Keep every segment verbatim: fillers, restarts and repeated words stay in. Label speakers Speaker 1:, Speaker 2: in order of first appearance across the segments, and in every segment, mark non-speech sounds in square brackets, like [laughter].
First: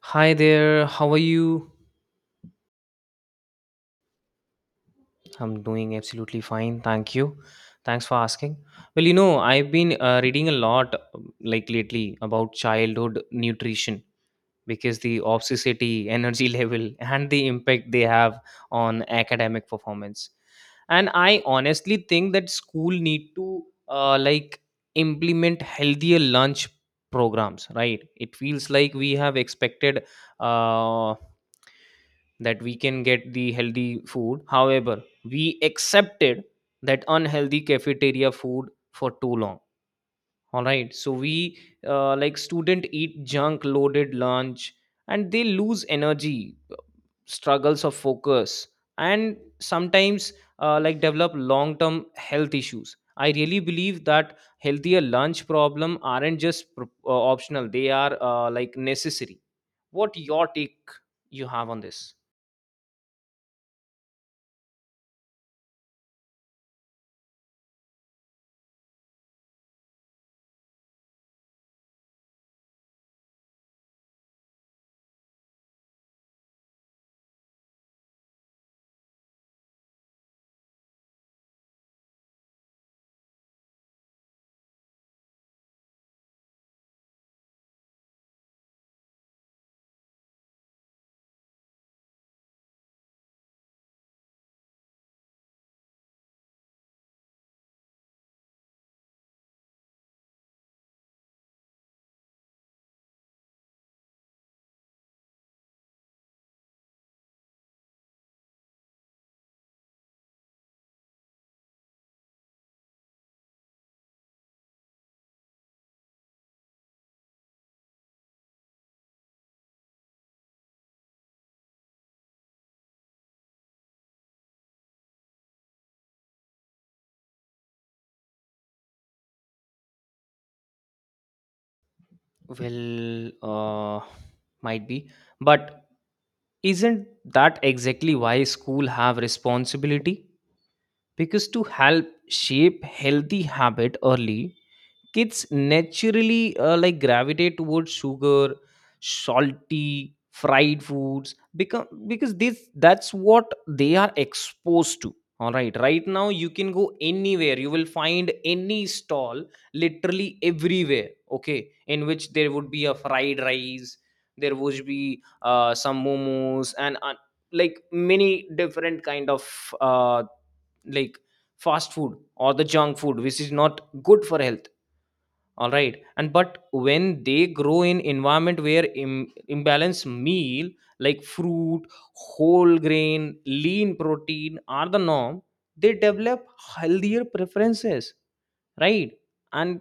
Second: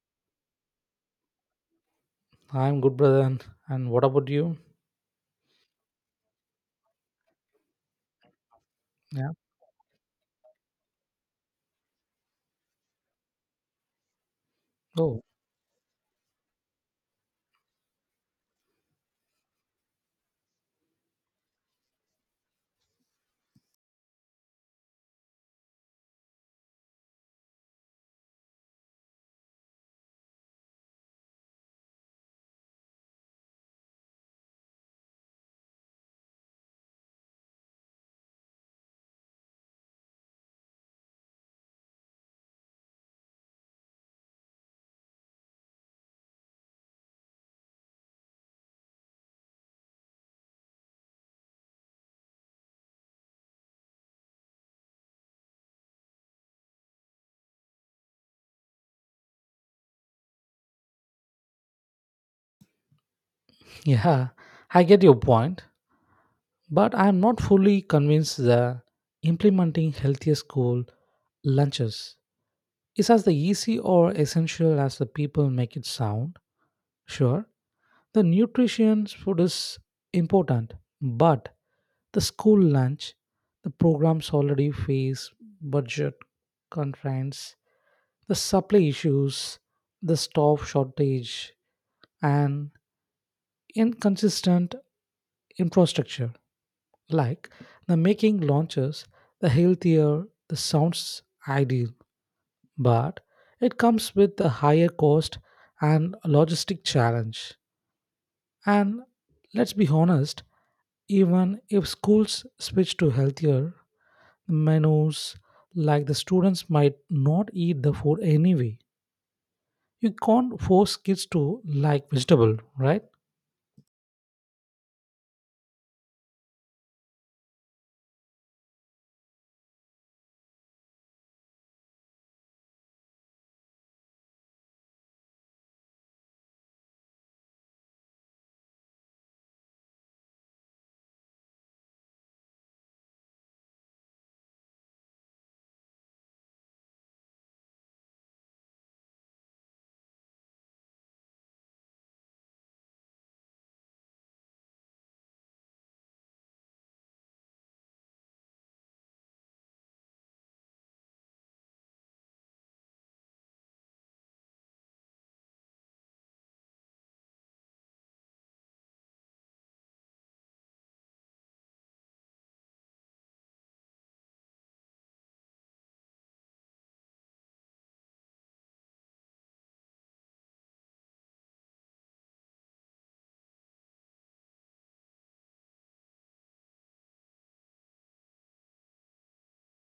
Speaker 1: Hi there, how are you?
Speaker 2: I'm good, brother. And, and what about you?
Speaker 1: I'm doing absolutely fine, thank you. Thanks for asking. Well, you
Speaker 2: Yeah.
Speaker 1: know, I've been uh, reading a lot, um, like lately, about childhood nutrition because
Speaker 2: Oh,
Speaker 1: the obsessity, energy [laughs] level, and the impact they have on academic performance. And I honestly think that school need to uh, like implement healthier lunch programs, right? It feels like we have expected uh, that we can get the healthy food. However, we accepted that unhealthy cafeteria food for too long. All right. So we uh, like student eat junk loaded lunch and they lose energy, struggles of focus, and sometimes uh, like develop long term health issues. I really believe that healthier lunch problem aren't just pro- uh, optional; they are uh, like necessary. What your take you have on this?
Speaker 2: yeah. I get your point, but I'm not fully convinced that implementing healthier school lunches is as the easy or essential as the people make it sound. Sure, the nutrition food is important, but the school lunch, the programs already face budget constraints, the supply issues, the staff shortage, and inconsistent infrastructure, like the making launches the healthier the sounds ideal, but it comes with a higher cost and logistic challenge. And let's be honest, even if schools switch to healthier menus, like the students might not eat the food anyway. You can't force kids to like vegetable, right?
Speaker 1: Well, uh, might be, but isn't that exactly why school have responsibility? Because to help shape healthy habit early, kids naturally uh, like gravitate towards sugar, salty fried foods become because this that's what they are exposed to. All right, right now you can go anywhere, you will find any stall literally everywhere, okay, in which there would be a fried rice, there would be uh, some momos and uh, like many different kind of uh, like fast food or the junk food which is not good for health. All right, and but when they grow in environment where Im- imbalanced meal like fruit, whole grain, lean protein are the norm, they develop healthier preferences, right? And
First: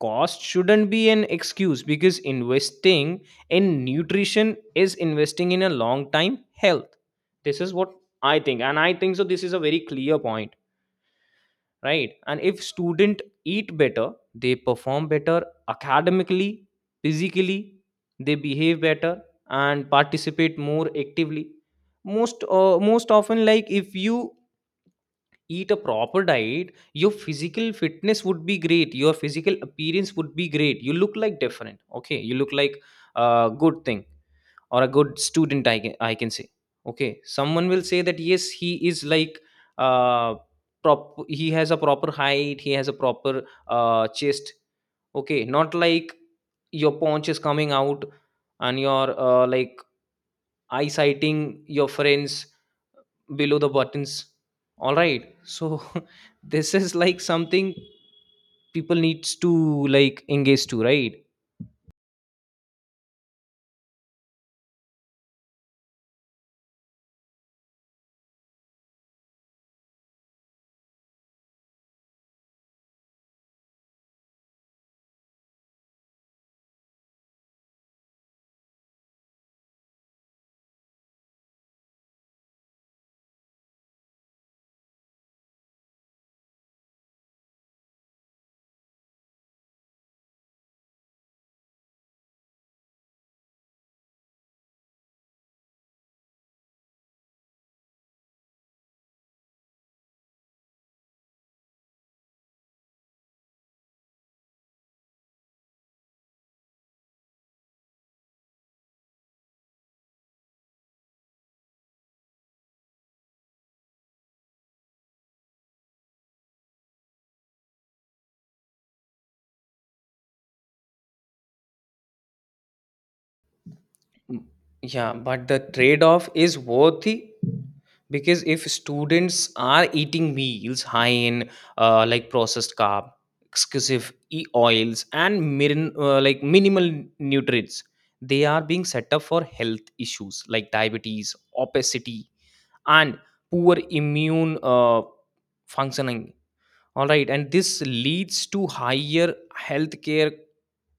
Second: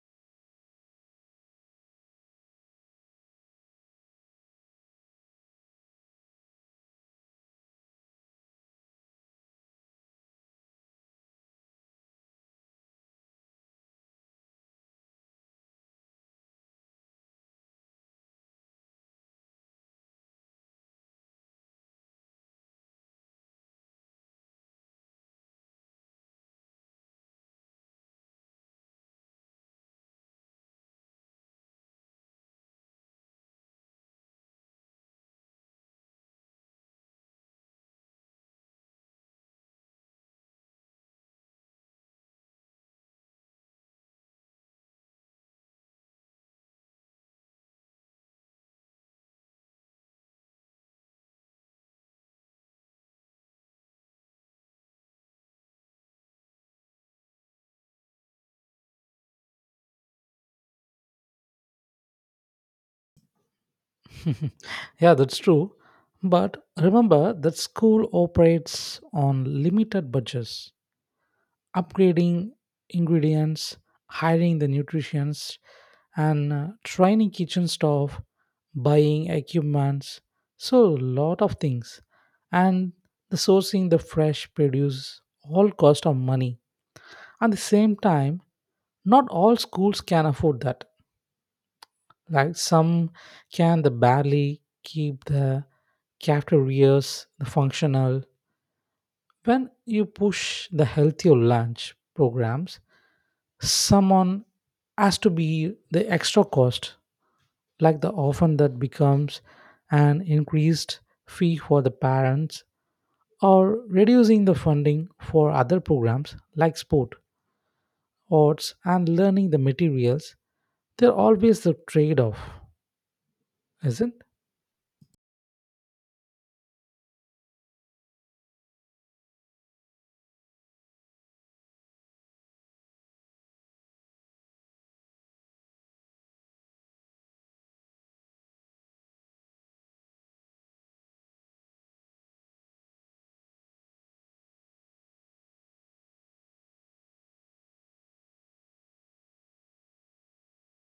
Speaker 1: cost shouldn't be an excuse because investing in nutrition is investing in a long time health. This is what I think, and I think so this is a very clear point. Right, and if student eat better, they perform better academically, physically, they behave better, and participate more actively. Most uh, most often, like if you eat a proper diet, your physical fitness would be great, your physical appearance would be great, you look like different. Okay, you look like a good thing or a good student, i can, I can say. Okay, someone will say that yes, he is like uh prop he has a proper height, he has a proper uh chest. Okay, not like your paunch is coming out and your uh, like eye sighting, your friends below the buttons. All right, so [laughs] this is like something people needs to like engage to, right?
Speaker 2: [laughs] Yeah, that's true. But remember that school operates on limited budgets. Upgrading ingredients, hiring the nutritionists, and uh, training kitchen staff, buying equipments, so a lot of things. And the sourcing the fresh produce all cost of money. At the same time, not all schools can afford that. Like some can the barely keep the cafeterias functional. When you push the healthier lunch programs, someone has to be the extra cost, like the often that becomes an increased fee for the parents or reducing the funding for other programs like sport, arts, and learning the materials. They're always the trade off, isn't?
Speaker 1: Mm, yeah, but the trade off is worthy because if students are eating meals high in uh, like processed carb, exclusive e oils, and mirin, uh, like minimal nutrients, they are being set up for health issues like diabetes, obesity, and poor immune uh, functioning. All right, and this leads to higher healthcare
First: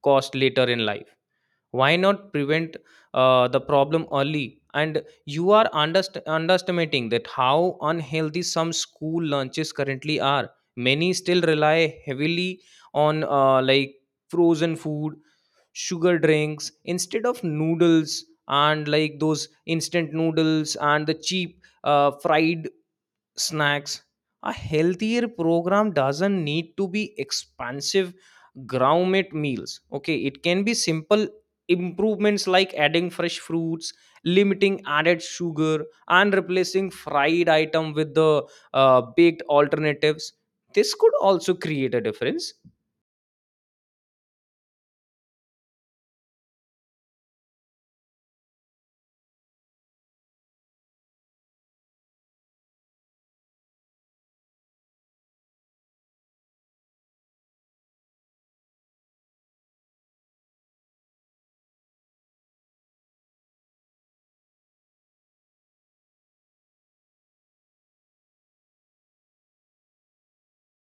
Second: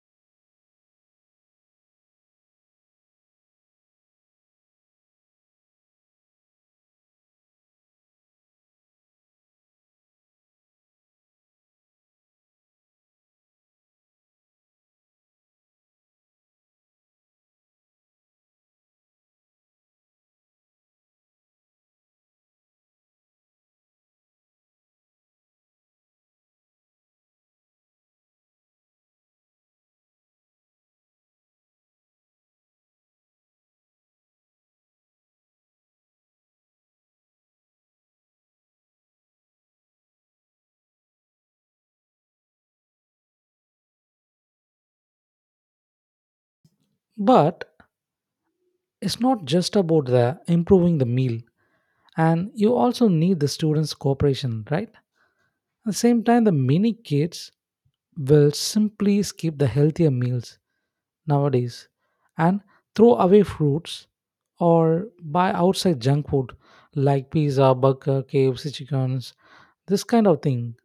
Speaker 1: cost later in life. Why not prevent uh, the problem early? And you are underst- underestimating that how unhealthy some school lunches currently are. Many still rely heavily on uh, like frozen food, sugar drinks instead of noodles, and like those instant noodles and the cheap uh, fried snacks. A healthier program doesn't need to be expansive gourmet meals. Okay, it can be simple improvements like adding fresh fruits, limiting added sugar, and replacing fried item with the uh, baked alternatives. This could also create a difference.
Speaker 2: But it's not just about the improving the meal, and you also need the students' cooperation, right? At the same time, the many kids will simply skip the healthier meals nowadays and throw away fruits or buy outside junk food like pizza, burger, K F C chickens, this kind of thing.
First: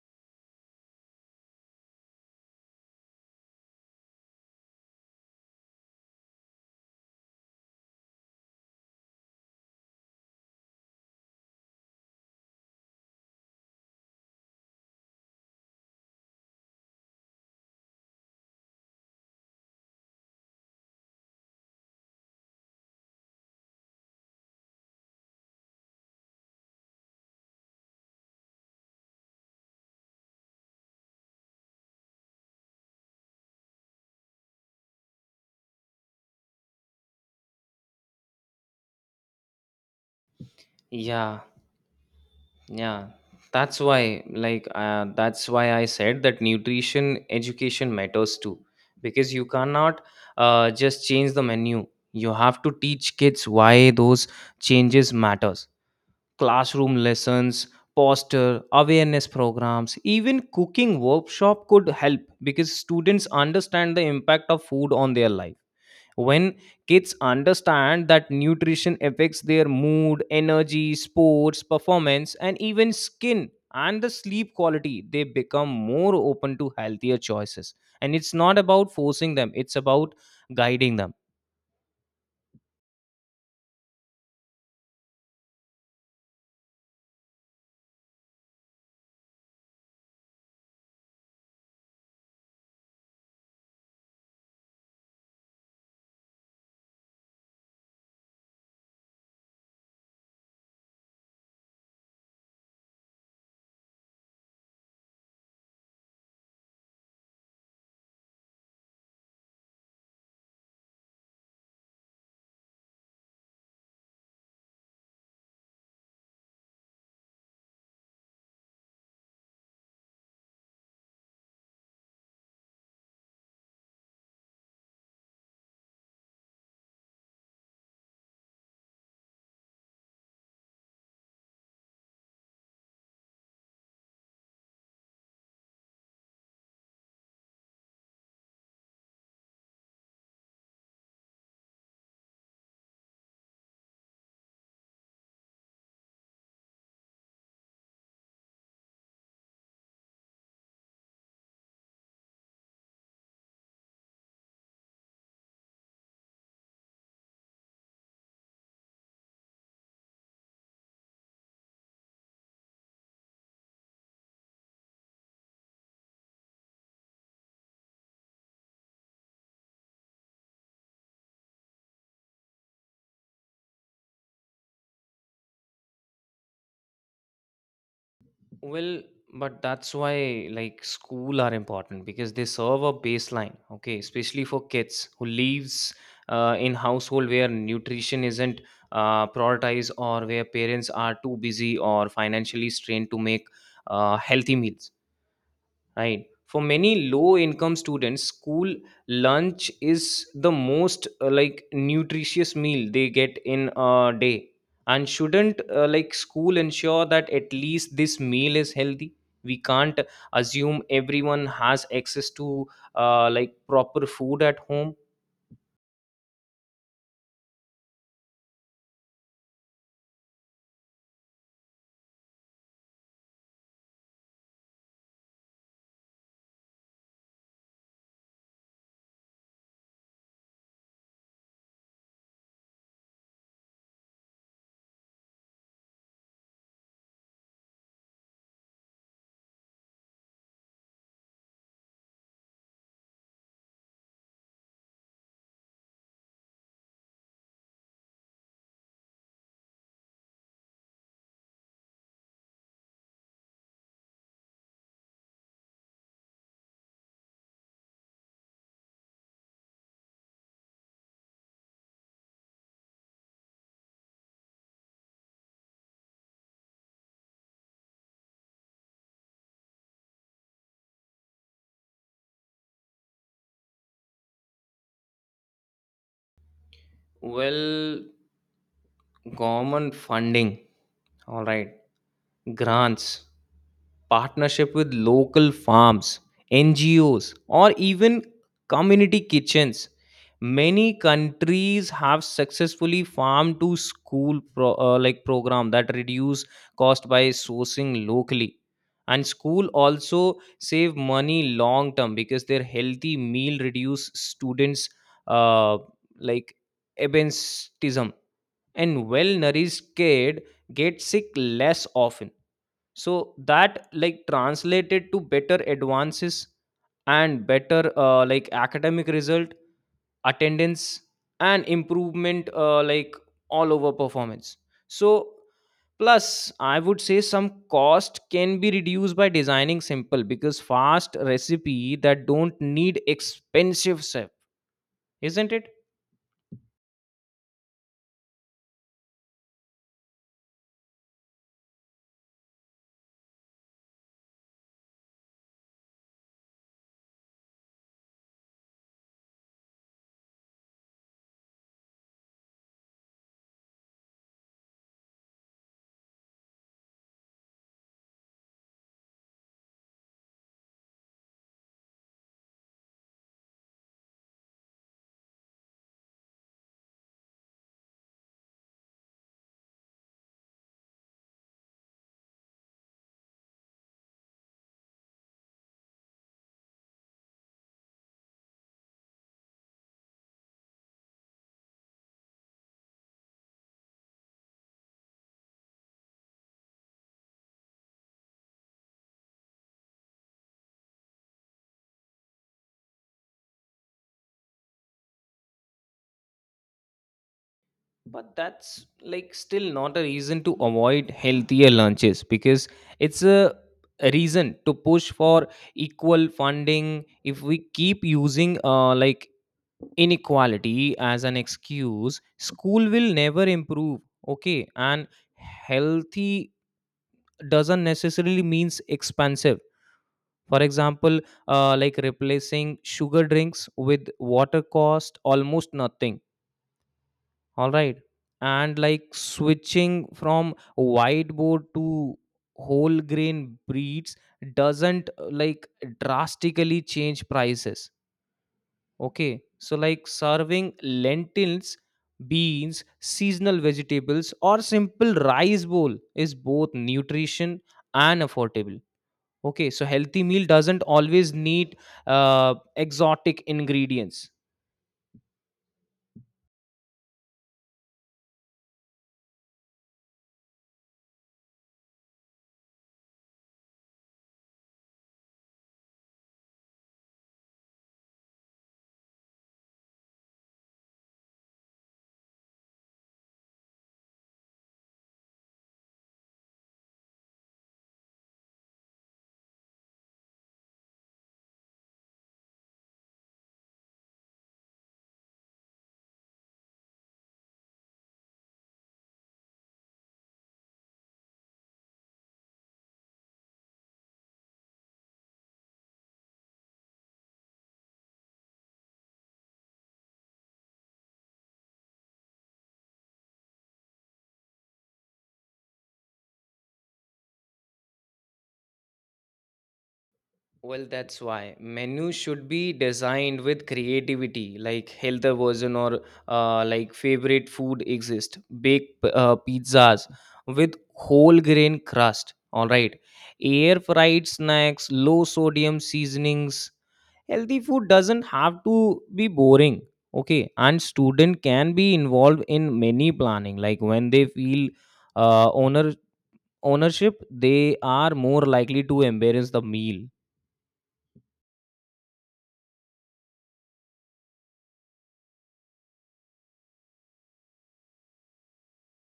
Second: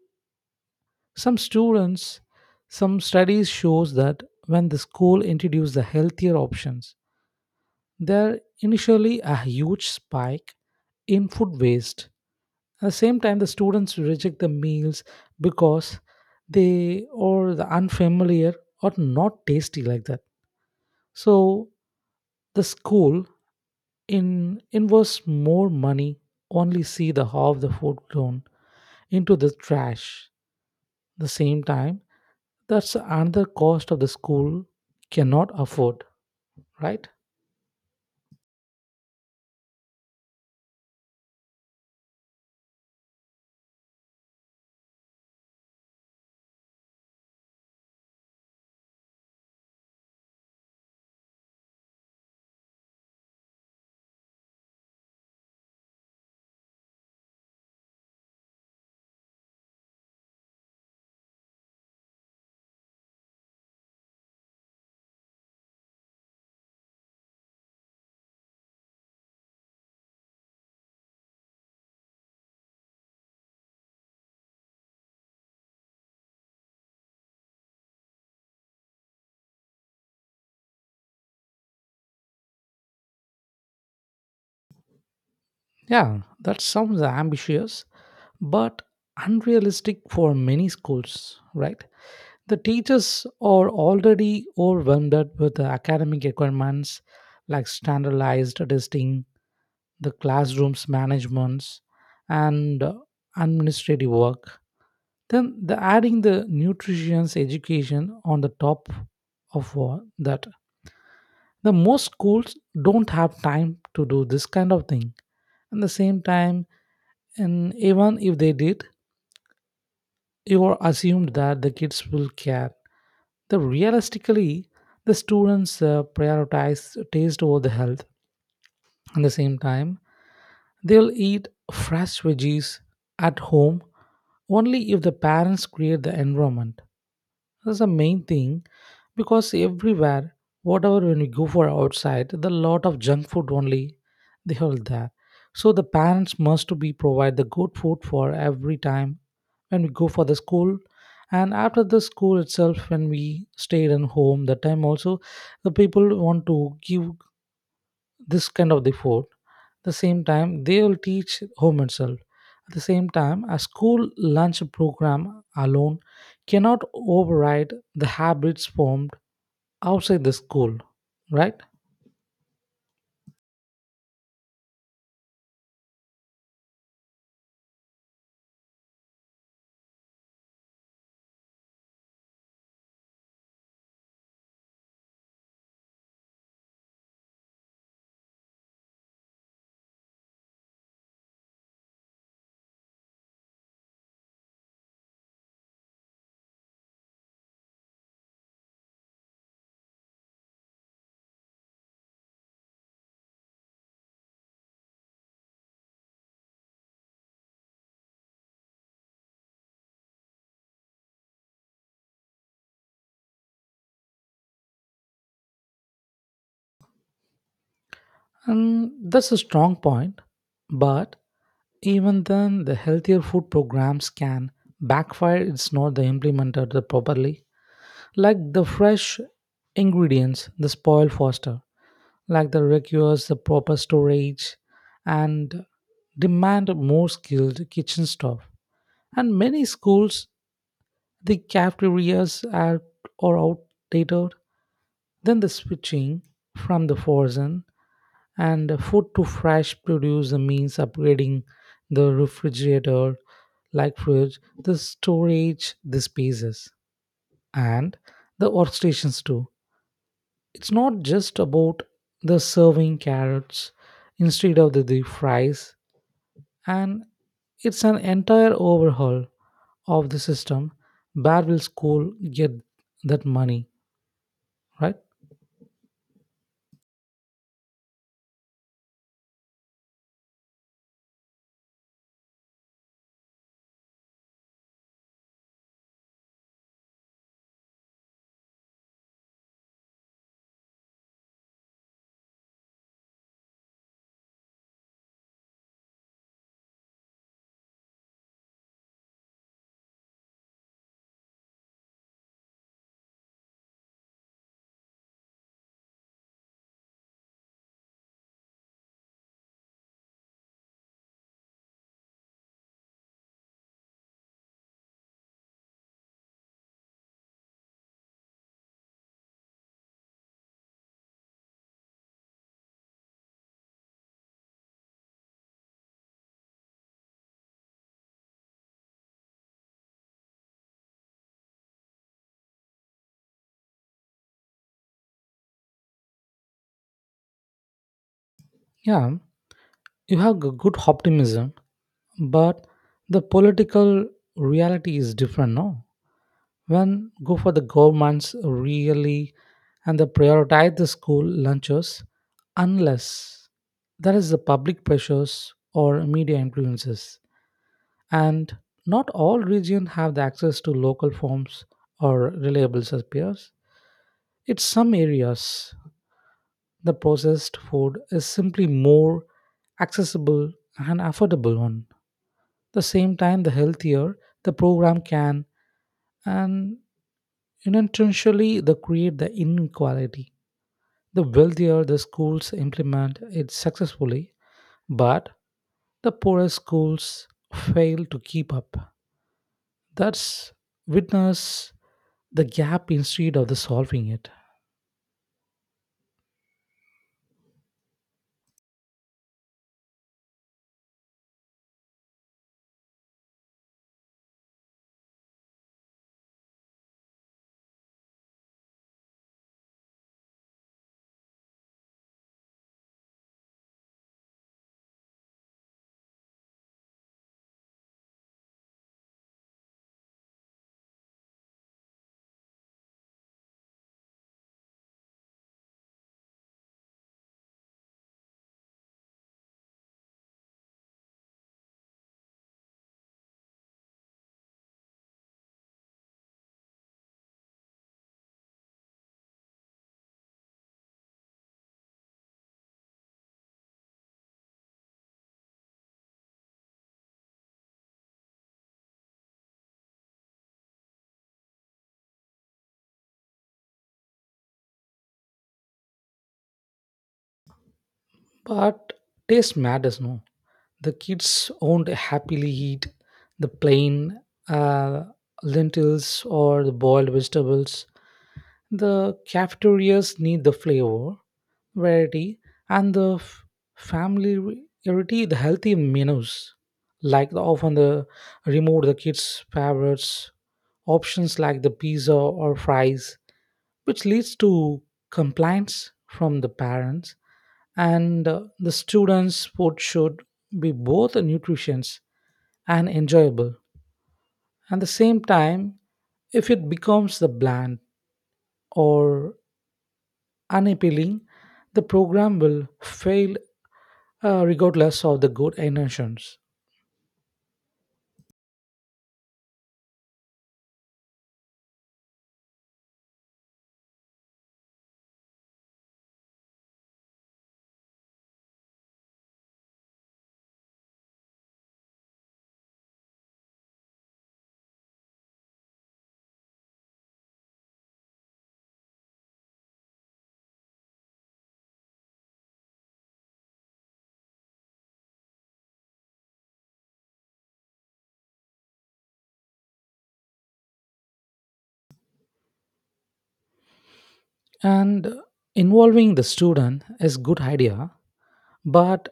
Speaker 2: Some students, some studies shows that when the school introduce the healthier options there initially a huge spike in food waste. At the same time, the students reject the meals because they or the unfamiliar or not tasty like that. So the school in invests more money only see the half the food thrown into the trash. The same time, that's another cost of the school cannot afford, right?
Speaker 1: Yeah, yeah, that's why, like, uh, that's why I said that nutrition education matters too, because you cannot uh, just change the menu. You have to teach kids why those changes matters. Classroom lessons, poster, awareness programs, even cooking workshop could help because students understand the impact of food on their life. When kids understand that nutrition affects their mood, energy, sports performance, and even skin and the sleep quality, they become more open to healthier choices, and it's not about forcing them, it's about guiding them.
Speaker 2: Yeah, that sounds ambitious, but unrealistic for many schools, right? The teachers are already overwhelmed with the academic requirements like standardized testing, the classrooms managements, and uh, administrative work. Then the adding the nutrition's education on the top of uh, that. The most schools don't have time to do this kind of thing. At the same time, and even if they did, you are assumed that the kids will care. The realistically, the students uh, prioritize taste over the health. At the same time, they'll eat fresh veggies at home only if the parents create the environment. That's the main thing because everywhere, whatever when we go for outside, the lot of junk food only they hold there. So the parents must to be provide the good food for every time when we go for the school and after the school itself when we stayed in home that time also the people want to give this kind of the food the same time they will teach home itself at the same time a school lunch program alone cannot override the habits formed outside the school, right?
Speaker 1: Well, but that's why like school are important because they serve a baseline, okay, especially for kids who lives uh, in household where nutrition isn't uh, prioritized, or where parents are too busy or financially strained to make uh, healthy meals. Right. For many low income students, school lunch is the most uh, like nutritious meal they get in a day. And shouldn't uh, like school ensure that at least this meal is healthy? We can't assume everyone has access to uh, like proper food at home.
Speaker 2: And that's a strong point, but even then the healthier food programs can backfire it's not the implemented properly like the fresh ingredients the spoil faster like the requires the proper storage and demand more skilled kitchen staff. And many schools, the cafeterias are, are outdated. Then the switching from the frozen and food to fresh produce means upgrading the refrigerator, like fridge, the storage, the spaces, and the workstations too. It's not just about the serving carrots instead of the, the fries, and it's an entire overhaul of the system. Where will school get that money, right?
Speaker 1: Well, government funding. All right. Grants, partnership with local farms, N G Os, or even community kitchens. Many countries have successfully farm to school pro- uh, like program that reduce cost by sourcing locally, and school also save money long term because their healthy meal reduce students uh, like absenteeism, and well nourished kid get sick less often, so that like translated to better advances and better uh, like academic result, attendance, and improvement uh, like all over performance. So plus I would say some cost can be reduced by designing simple because fast recipe that don't need expensive stuff, isn't it?
Speaker 2: Yeah, you have g- good optimism, but the political reality is different, no. When go for the governments really and they prioritize the school lunches unless there is the public pressures or media influences, and not all regions have the access to local farms or reliable suppliers. In some areas, the processed food is simply more accessible and affordable one. The same time, the healthier the program can and unintentionally they create the inequality. The wealthier the schools implement it successfully, but the poorer schools fail to keep up. That's witness the gap instead of the solving it.
Speaker 1: But that's like still not a reason to avoid healthier lunches because it's a a reason to push for equal funding. If we keep using uh, like inequality as an excuse, school will never improve. Okay, and healthy doesn't necessarily means expensive. For example, uh, like replacing sugar drinks with water cost almost nothing. All right, and like switching from whiteboard to whole grain breeds doesn't uh, like drastically change prices. Okay, so like serving lentils, beans, seasonal vegetables, or simple rice bowl is both nutrition and affordable. Okay, so healthy meal doesn't always need uh, exotic ingredients.
Speaker 2: But taste matters, no. The kids won't happily eat the plain uh, lentils or the boiled vegetables. The cafeterias need the flavor, variety, and the f- familiarity, the healthy menus. Like the, often the remove the kids' favorites options like the pizza or fries, which leads to complaints from the parents and uh, the students sport should be both nutritious and enjoyable at the same time. If it becomes the bland or unappealing the program will fail uh, regardless of the good intentions.
Speaker 1: Well, that's why menu should be designed with creativity, like healthier version or uh, like favorite food exist. Bake p- uh, pizzas with whole grain crust. All right, air fried snacks, low sodium seasonings. Healthy food doesn't have to be boring. Okay, and student can be involved in many planning. Like when they feel uh, owner ownership, they are more likely to embrace the meal.
Speaker 2: And involving the student is good idea, but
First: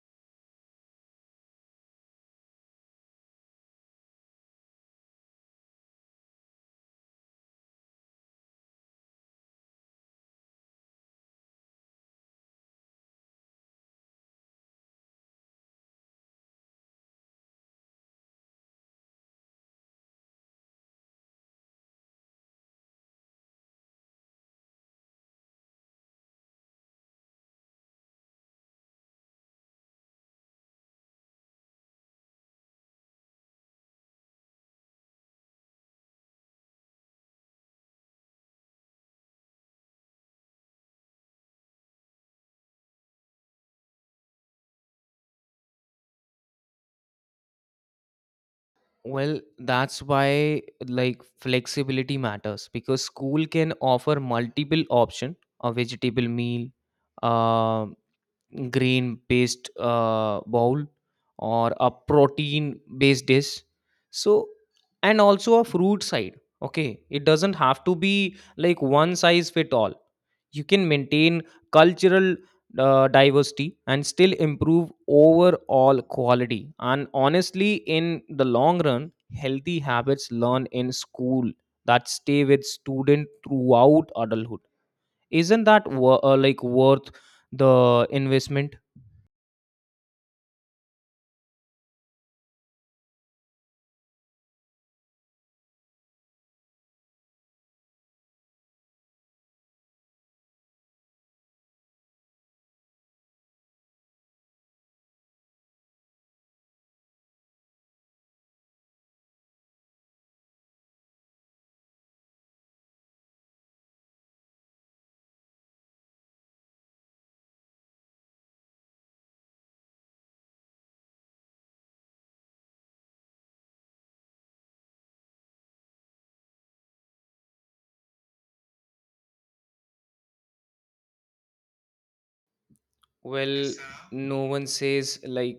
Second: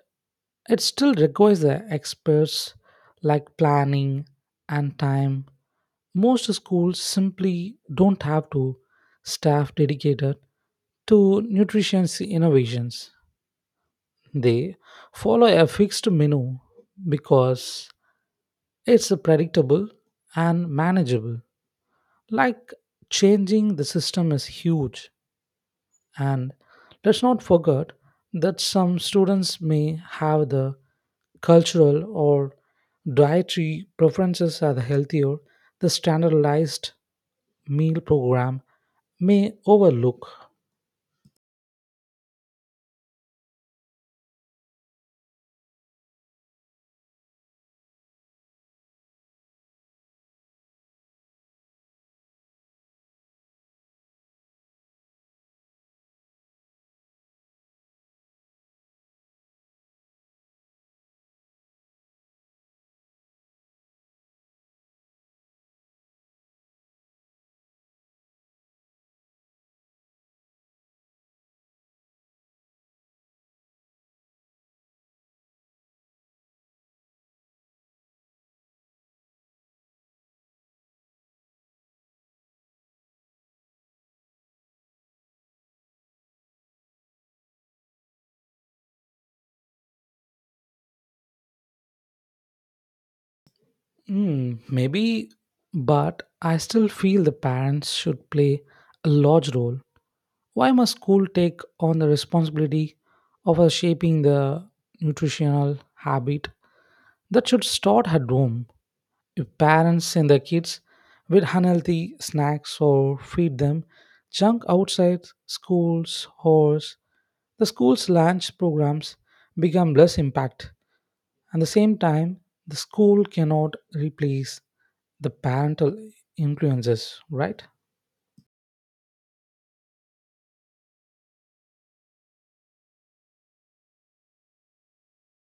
Speaker 2: it still requires the experts like planning and time. Most schools simply don't have to staff dedicated to nutrition innovations. They follow a fixed menu because it's predictable and manageable. Like changing the system is huge, and let's not forget that some students may have the cultural or dietary preferences are healthier the standardized meal program may overlook.
Speaker 1: Well, that's why like flexibility matters because school can offer multiple option, a vegetable meal, um grain based uh, bowl, or a protein based dish, so and also a fruit side. Okay, it doesn't have to be like one size fit all, you can maintain cultural uh, diversity and still improve overall quality. And honestly, in the long run, healthy habits learned in school that stay with student throughout adulthood, isn't that wor- uh, like worth the investment?
Speaker 2: Hmm, maybe, but I still feel the parents should play a large role. Why must school take on the responsibility of uh, shaping the nutritional habit that should start at home? If parents send their kids with unhealthy snacks or feed them junk outside schools, or the school's lunch programs become less impact. At the same time, the school cannot replace the parental influences, right?
Speaker 1: Well, no one says like.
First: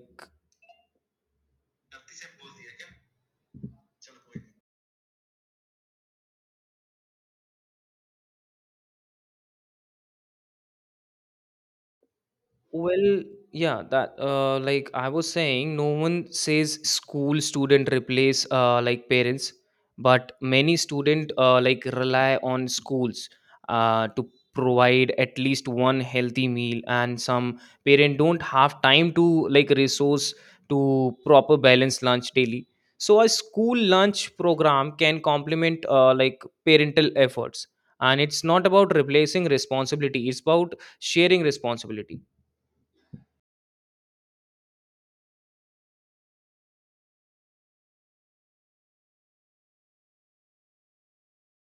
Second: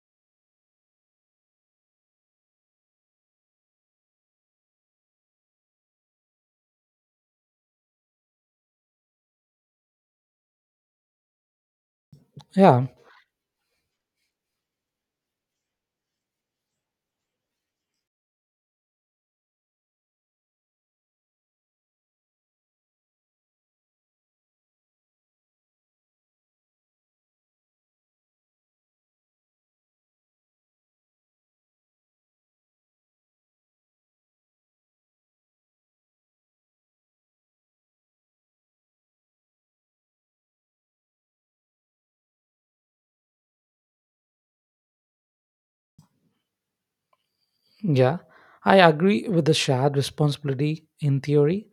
Speaker 2: Yeah,
Speaker 1: Well, yeah, that uh, like I was saying, no one says school student replace uh, like parents, but many student uh, like rely on schools uh, to provide at least one healthy meal, and some parent don't have time to like resource to proper balanced lunch daily. So a school lunch program can complement uh, like parental efforts, and it's not about replacing responsibility; it's about sharing responsibility.
Speaker 2: yeah. I agree with the shared responsibility in theory,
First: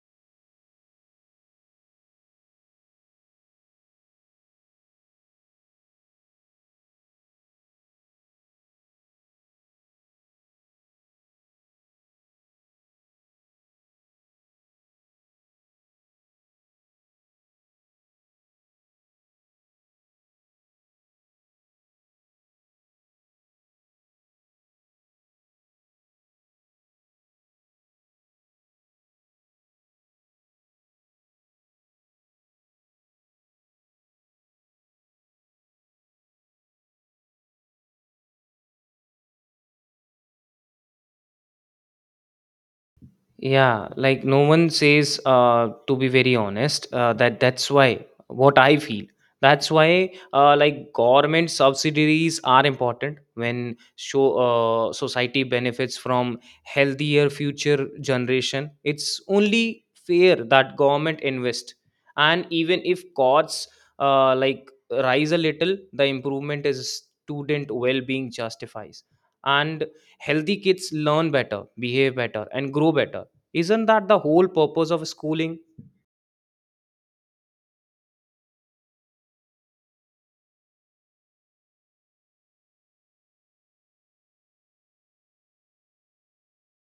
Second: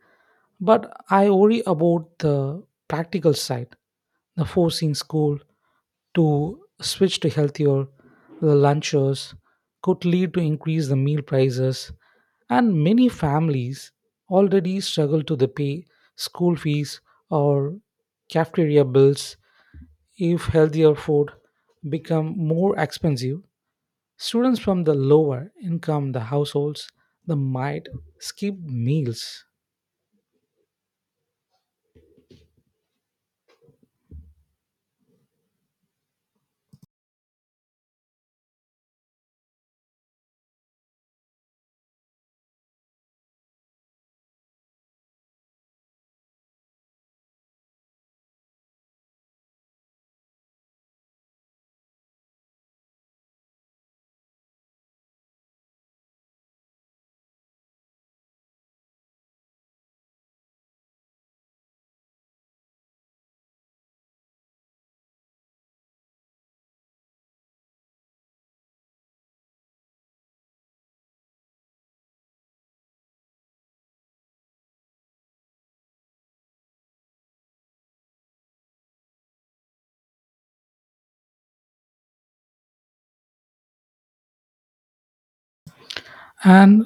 Speaker 2: but I worry about the practical side, the forcing school to switch to healthier lunches could lead to increase the meal prices, and many families already struggle to the pay school fees or cafeteria bills. If healthier food become more expensive, students from the lower income the households they might skip meals.
Speaker 1: Yeah, like no one says, uh, to be very honest, uh, that that's why what I feel. That's why, uh, like government subsidiaries are important when show uh, society benefits from healthier future generation. It's only fair that government invest, and even if costs uh, like rise a little, the improvement is student well-being justifies, and healthy kids learn better, behave better, and grow better. Isn't that the whole purpose of schooling?
Speaker 2: And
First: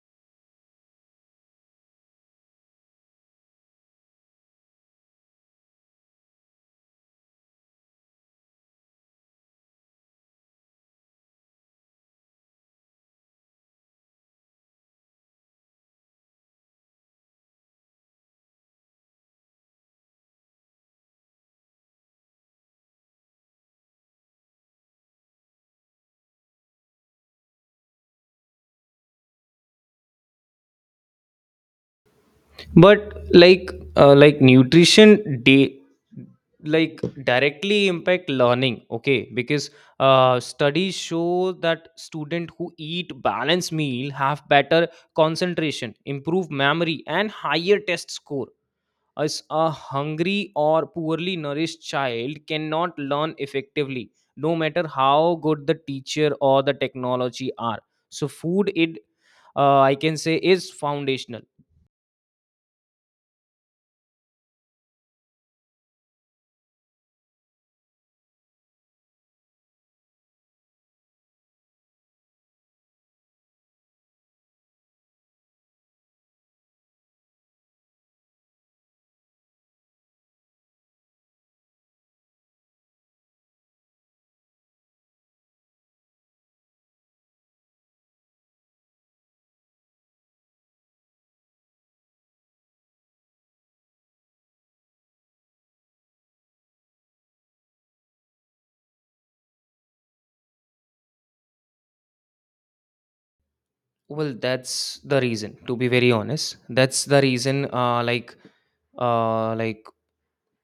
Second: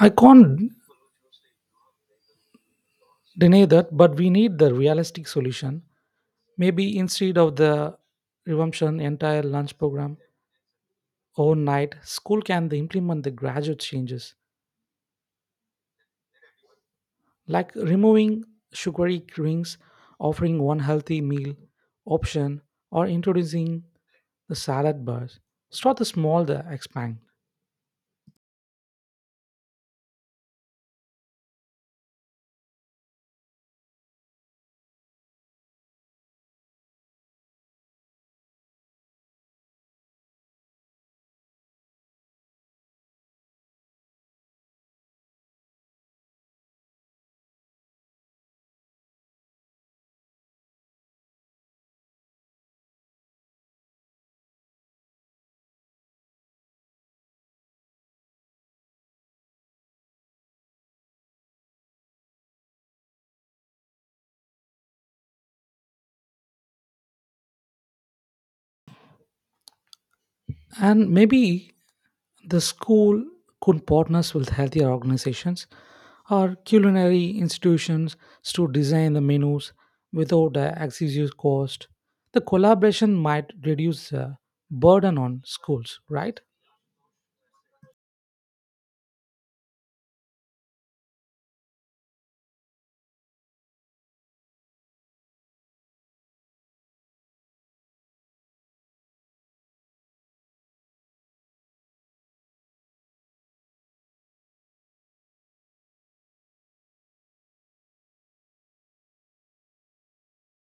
Speaker 2: I can't deny that, but we need the realistic solution. Maybe instead of the resumption entire lunch program overnight, school can they implement the gradual changes like removing sugary drinks, offering one healthy meal option, or introducing the salad bars. Start the small, the expand.
Speaker 1: But like uh, like nutrition day, like directly impact learning. Okay, because uh, studies show that student who eat balanced meal have better concentration, improved memory, and higher test score. As a hungry or poorly nourished child cannot learn effectively, no matter how good the teacher or the technology are. So food, it uh, I can say, is foundational.
Speaker 2: And maybe the school could partners with healthier organizations or culinary institutions to design the menus without the excessive cost. The collaboration might reduce the burden on schools, right?
Speaker 1: Well, that's the reason. To be very honest, that's the reason. Uh, like, uh, like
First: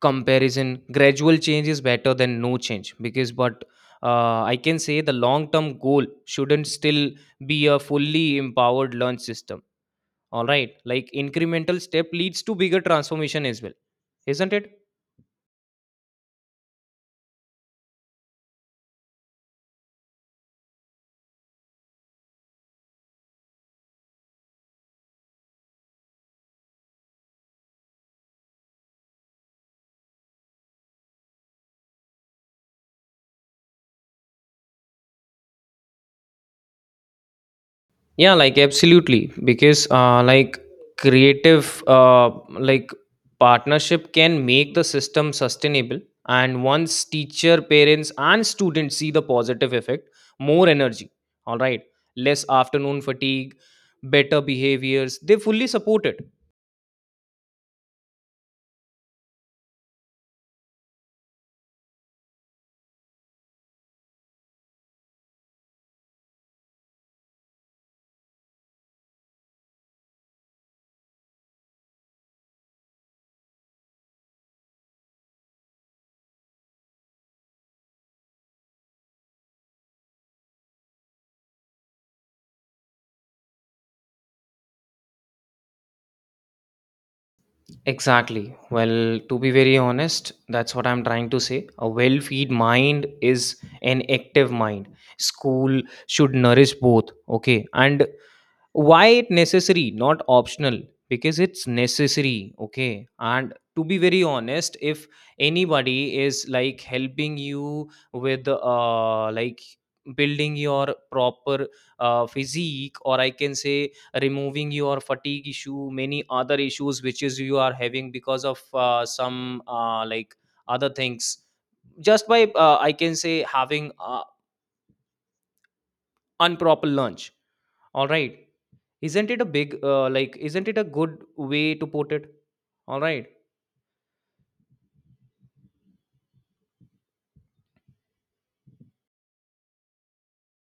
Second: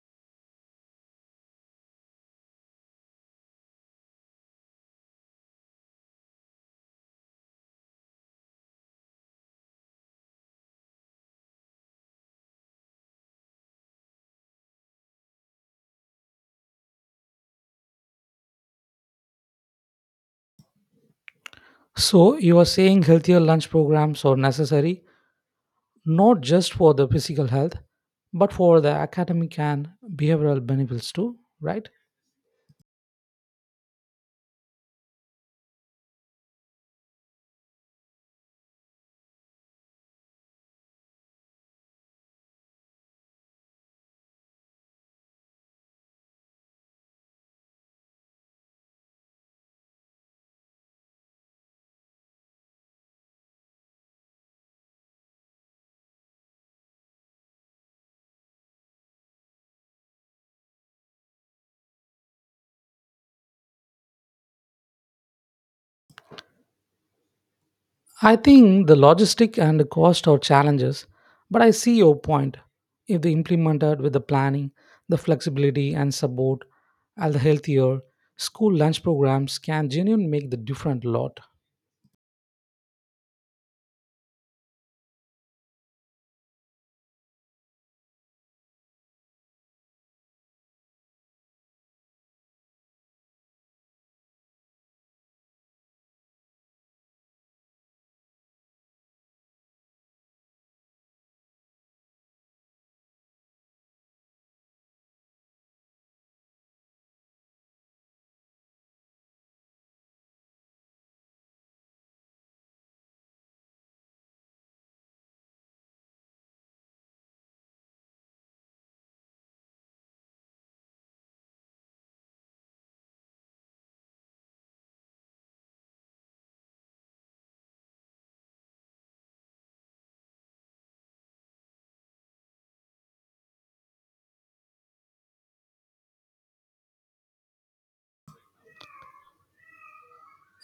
Speaker 1: comparison, gradual change is better than no change because, but uh, I can say the long term goal shouldn't still be a fully empowered learn system. All right, like incremental step leads to bigger transformation as well, isn't it?
Speaker 2: So you are saying healthier lunch programs are necessary not just for the physical health, but for the academic and behavioral benefits too, right?
Speaker 1: Yeah, like absolutely, because uh, like creative uh, like partnership can make the system sustainable, and once teacher, parents, and students see the positive effect, more energy. All right, less afternoon fatigue, better behaviors. They fully support it.
Speaker 2: I think the logistic and the cost are challenges, but I see your point. If they implemented with the planning, the flexibility and support, and the healthier school lunch programs can genuinely make the different lot.
Speaker 1: Exactly. Well, to be very honest, that's what I'm trying to say. A well feed mind is an active mind. School should nourish both, okay? And why it necessary not optional, because it's necessary. Okay, and to be very honest, if anybody is like helping you with uh like building your proper uh, physique, or I can say removing your fatigue issue, many other issues which is you are having because of uh, some uh, like other things, just by uh, I can say having uh, improper lunch. All right. Isn't it a big, uh, like, isn't it a good way to put it? All right.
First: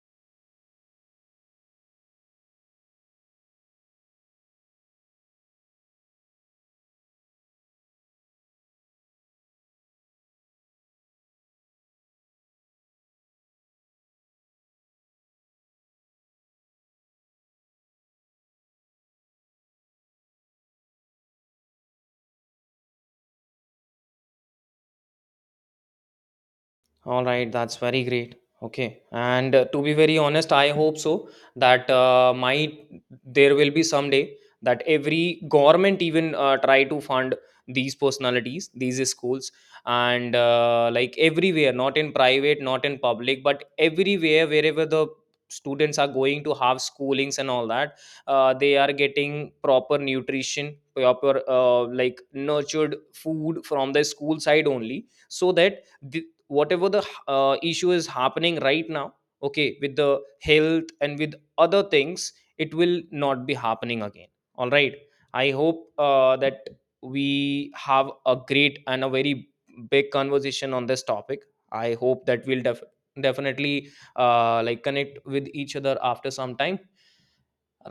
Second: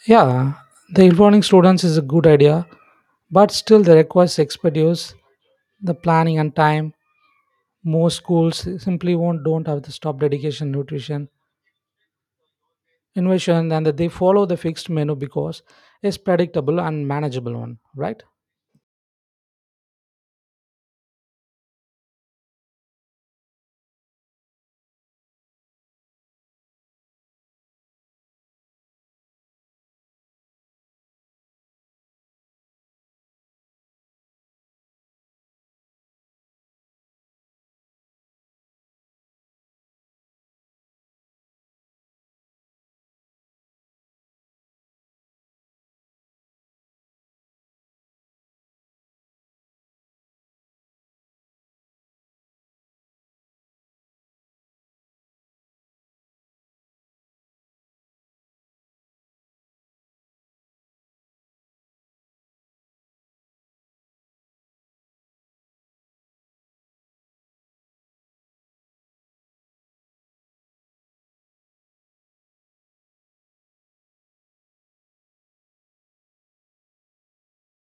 Speaker 2: Yeah, the electronic students is a good idea, but still the requires expertise, the planning and time. Most schools simply won't don't have the stop dedication, nutrition, innovation, and that they follow the fixed menu because it's predictable and manageable one, right?
Speaker 1: All right, that's very great. Okay, and uh, to be very honest, I hope so that uh, might there will be someday that every government even uh, try to fund these personalities, these schools, and uh, like everywhere, not in private, not in public, but everywhere, wherever the students are going to have schoolings and all that, uh, they are getting proper nutrition, proper uh, like nurtured food from the school side only, so that th- whatever the uh, issue is happening right now, okay, with the health and with other things, it will not be happening again. All right, I hope uh, that we have a great and a very big conversation on this topic. I hope that we'll def- definitely uh, like connect with each other after some time.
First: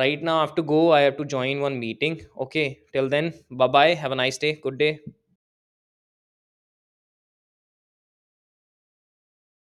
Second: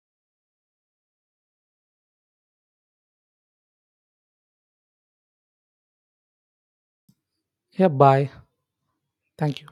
Speaker 1: Right now I have to go, I have to join one meeting. Okay, till then, bye bye, have a nice day, good day.
Speaker 2: Yeah, bye. Thank you.